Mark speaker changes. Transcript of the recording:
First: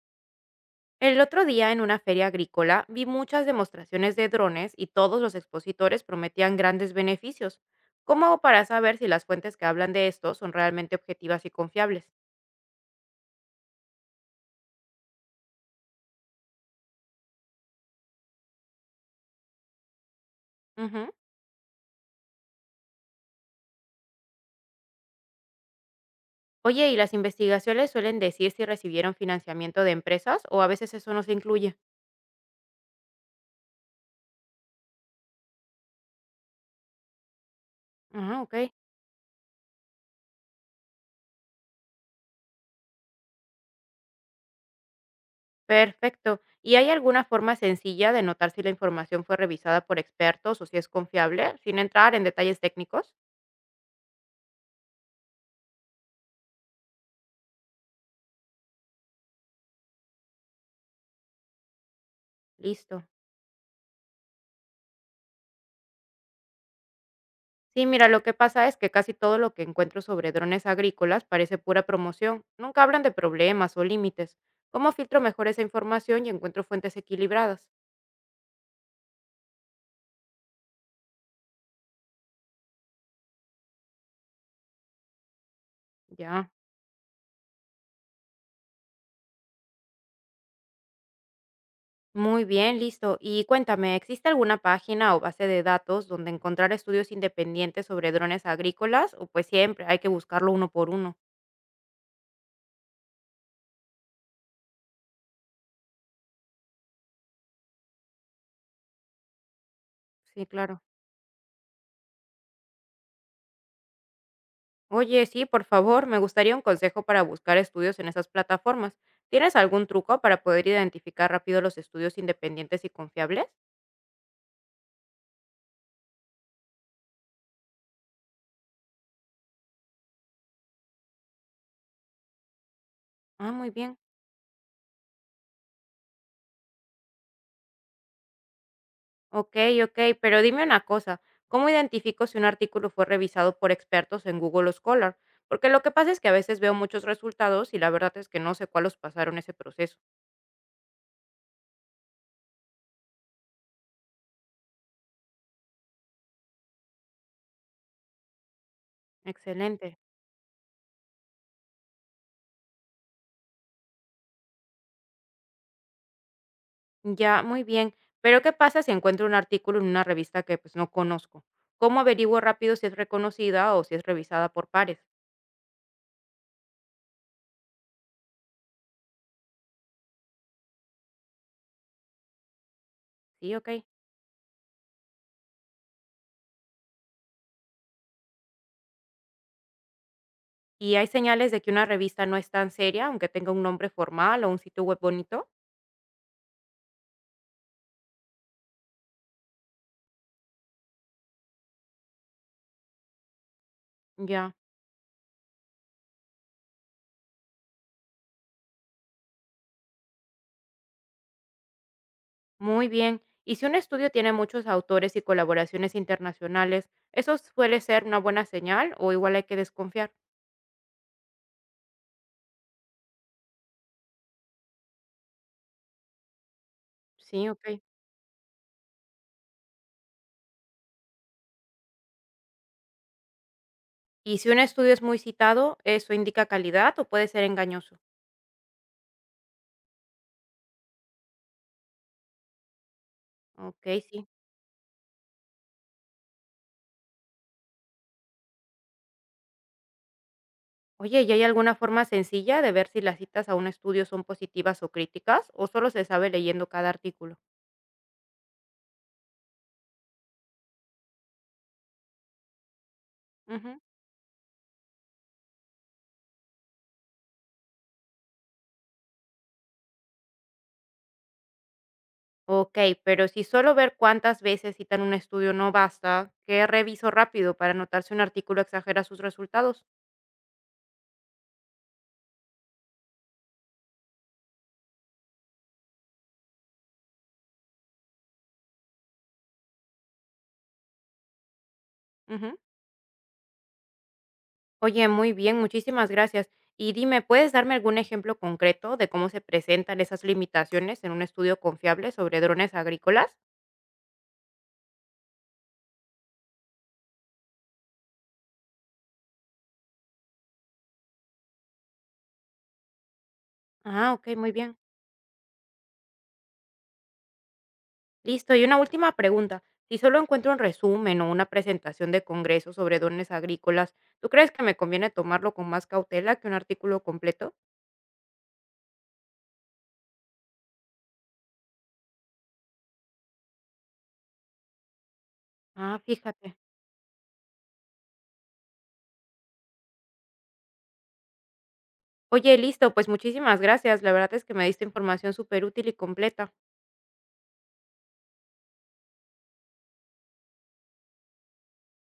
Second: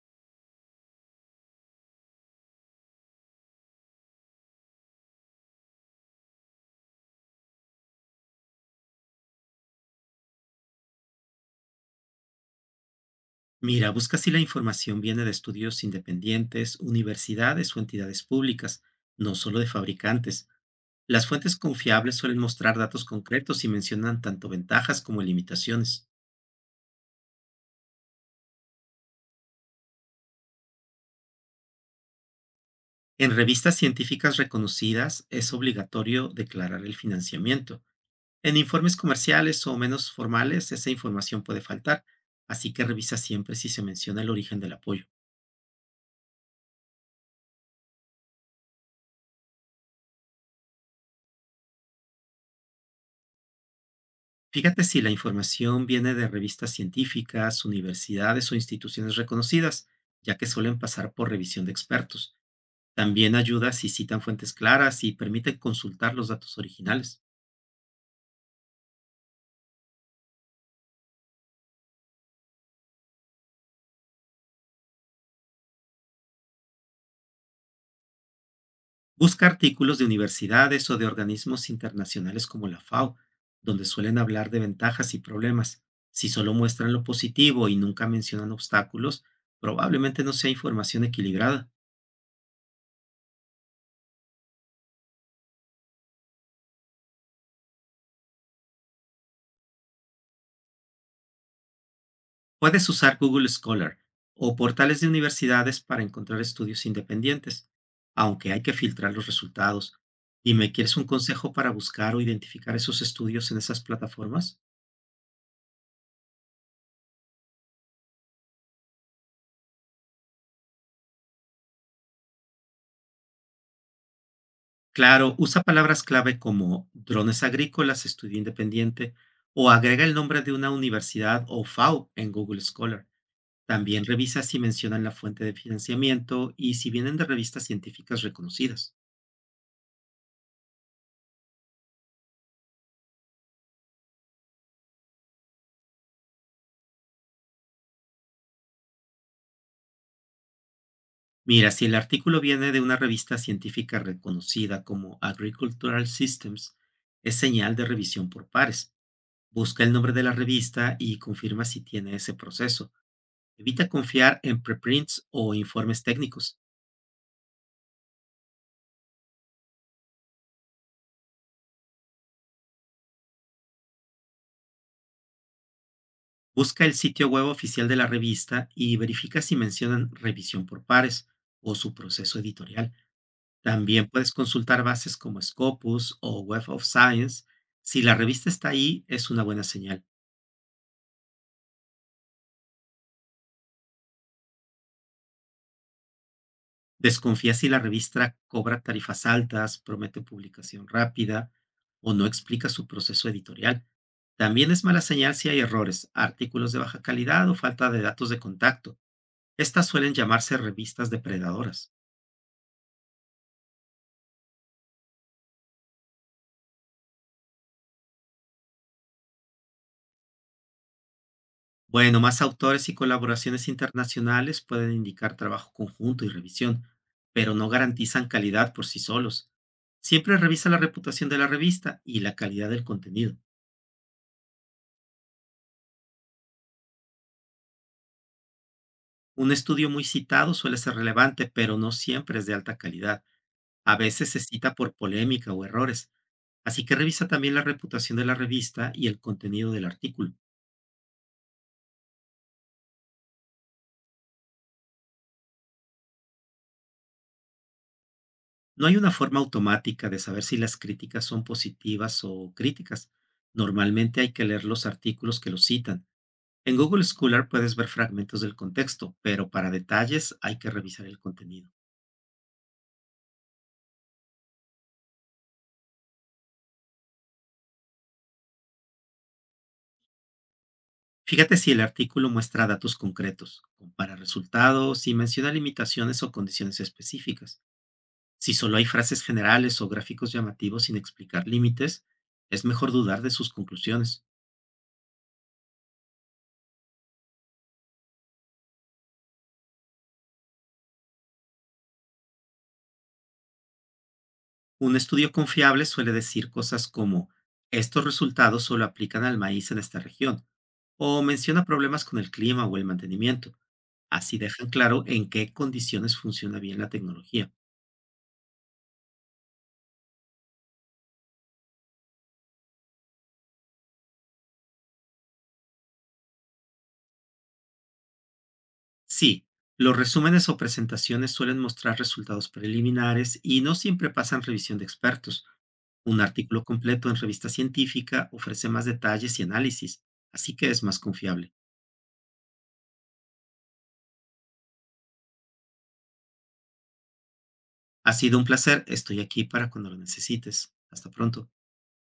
Speaker 1: El otro día en una feria agrícola vi muchas demostraciones de drones y todos los expositores prometían grandes beneficios. ¿Cómo hago para saber si las fuentes que hablan de esto son realmente objetivas y confiables?
Speaker 2: Mira, busca si la información viene de estudios independientes, universidades o entidades públicas, no solo de fabricantes.
Speaker 1: Ujú.
Speaker 2: Las fuentes confiables suelen mostrar datos concretos y mencionan tanto ventajas como limitaciones.
Speaker 1: Oye, ¿y las investigaciones suelen decir si recibieron financiamiento de empresas o a veces eso no se incluye?
Speaker 2: En revistas científicas reconocidas es obligatorio declarar el financiamiento.
Speaker 1: Ah,
Speaker 2: En
Speaker 1: ok.
Speaker 2: informes comerciales o menos formales esa información puede faltar, así que revisa siempre si se menciona el origen del apoyo.
Speaker 1: Perfecto. ¿Y hay alguna forma sencilla de notar si la información fue revisada por expertos o si es confiable, sin entrar en detalles técnicos?
Speaker 2: Fíjate si la información viene de revistas científicas, universidades o instituciones reconocidas, ya que suelen pasar por revisión de expertos.
Speaker 1: Listo.
Speaker 2: También ayuda si citan fuentes claras y permiten consultar los datos originales.
Speaker 1: Sí, mira, lo que pasa es que casi todo lo que encuentro sobre drones agrícolas parece pura promoción. Nunca hablan de problemas o límites. ¿Cómo filtro mejor esa información y encuentro fuentes equilibradas?
Speaker 2: Busca artículos de universidades o de organismos internacionales como la FAO, donde suelen hablar de ventajas y problemas. Si
Speaker 1: Ya.
Speaker 2: solo muestran lo positivo y nunca mencionan obstáculos, probablemente no sea información equilibrada.
Speaker 1: Muy bien, listo. Y cuéntame, ¿existe alguna página o base de datos donde encontrar estudios independientes sobre drones agrícolas? O pues siempre hay que buscarlo uno por uno.
Speaker 2: Puedes usar Google Scholar o portales de universidades para encontrar estudios independientes, aunque hay que filtrar los resultados.
Speaker 1: Sí,
Speaker 2: Dime,
Speaker 1: claro.
Speaker 2: ¿quieres un consejo para buscar o identificar esos estudios en esas plataformas?
Speaker 1: Oye, sí, por favor, me gustaría un consejo para buscar estudios en esas plataformas. ¿Tienes algún truco para poder identificar rápido los estudios independientes y confiables?
Speaker 2: Claro, usa palabras clave como drones agrícolas, estudio independiente, o agrega el nombre de una universidad o FAO en Google Scholar.
Speaker 1: Ah, muy bien.
Speaker 2: También revisa si mencionan la fuente de financiamiento y si vienen de revistas científicas reconocidas.
Speaker 1: Okey, okey, pero dime una cosa, ¿cómo identifico si un artículo fue revisado por expertos en Google Scholar? Porque lo que pasa es que a veces veo muchos resultados y la verdad es que no sé cuáles pasaron ese proceso.
Speaker 2: Mira, si el artículo viene de una revista científica reconocida como Agricultural Systems, es señal de revisión por pares. Busca el
Speaker 1: Excelente.
Speaker 2: nombre de la revista y confirma si tiene ese proceso. Evita confiar en preprints o informes técnicos.
Speaker 1: Ya, muy bien. Pero, ¿qué pasa si encuentro un artículo en una revista que, pues, no conozco? ¿Cómo averiguo rápido si es reconocida o si es revisada por pares?
Speaker 2: Busca el sitio web oficial de la revista y verifica si mencionan revisión por pares o su proceso editorial.
Speaker 1: Sí, okey.
Speaker 2: También puedes consultar bases como Scopus o Web of Science. Si la revista está ahí, es una buena señal.
Speaker 1: ¿Y hay señales de que una revista no es tan seria, aunque tenga un nombre formal o un sitio web bonito?
Speaker 2: Desconfía si la revista cobra tarifas altas, promete publicación rápida o no explica su proceso editorial.
Speaker 1: Ya.
Speaker 2: También es mala señal si hay errores, artículos de baja calidad o falta de datos de contacto. Estas suelen llamarse revistas depredadoras.
Speaker 1: Muy bien. Y si un estudio tiene muchos autores y colaboraciones internacionales, ¿eso suele ser una buena señal o igual hay que desconfiar?
Speaker 2: Bueno, más autores y colaboraciones internacionales pueden indicar trabajo conjunto y revisión,
Speaker 1: Sí,
Speaker 2: pero no
Speaker 1: ok.
Speaker 2: garantizan calidad por sí solos. Siempre revisa la reputación de la revista y la calidad del contenido.
Speaker 1: Y si un estudio es muy citado, ¿eso indica calidad o puede ser engañoso?
Speaker 2: Un estudio muy citado suele ser relevante, pero no siempre es de alta calidad.
Speaker 1: Ok,
Speaker 2: A
Speaker 1: sí.
Speaker 2: veces se cita por polémica o errores, así que revisa también la reputación de la revista y el contenido del artículo.
Speaker 1: Oye, ¿y hay alguna forma sencilla de ver si las citas a un estudio son positivas o críticas o solo se sabe leyendo cada artículo?
Speaker 2: No hay una forma automática de saber si las críticas son positivas o críticas.
Speaker 1: Ujú.
Speaker 2: Normalmente hay que leer los artículos que los citan. En Google Scholar puedes ver fragmentos del contexto, pero para detalles hay que revisar el contenido.
Speaker 1: Ok, pero si solo ver cuántas veces citan un estudio no basta, ¿qué reviso rápido para notar si un artículo exagera sus resultados?
Speaker 2: Fíjate si el artículo muestra datos concretos, compara resultados y menciona limitaciones o condiciones específicas. Si solo hay frases generales o gráficos llamativos sin explicar límites,
Speaker 1: Ujú.
Speaker 2: es mejor dudar de sus conclusiones.
Speaker 1: Oye, muy bien, muchísimas gracias. Y dime, ¿puedes darme algún ejemplo concreto de cómo se presentan esas limitaciones en un estudio confiable sobre drones agrícolas?
Speaker 2: Un estudio confiable suele decir cosas como, estos resultados solo aplican al maíz en esta región, o menciona problemas con el clima o el mantenimiento.
Speaker 1: Ah, ok,
Speaker 2: Así
Speaker 1: muy
Speaker 2: dejan
Speaker 1: bien.
Speaker 2: claro en qué condiciones funciona bien la tecnología.
Speaker 1: Listo. Y una última pregunta. Si solo encuentro un resumen o una presentación de congreso sobre drones agrícolas, ¿tú crees que me conviene tomarlo con más cautela que un artículo completo?
Speaker 2: Sí, los resúmenes o presentaciones suelen mostrar resultados preliminares y no siempre pasan revisión de expertos.
Speaker 1: Ah,
Speaker 2: Un
Speaker 1: fíjate.
Speaker 2: artículo completo en revista científica ofrece más detalles y análisis, así que es más confiable.
Speaker 1: Oye, listo, pues muchísimas gracias. La verdad es que me diste información súper útil y completa.
Speaker 2: Ha sido un placer, estoy aquí para cuando lo necesites. Hasta pronto.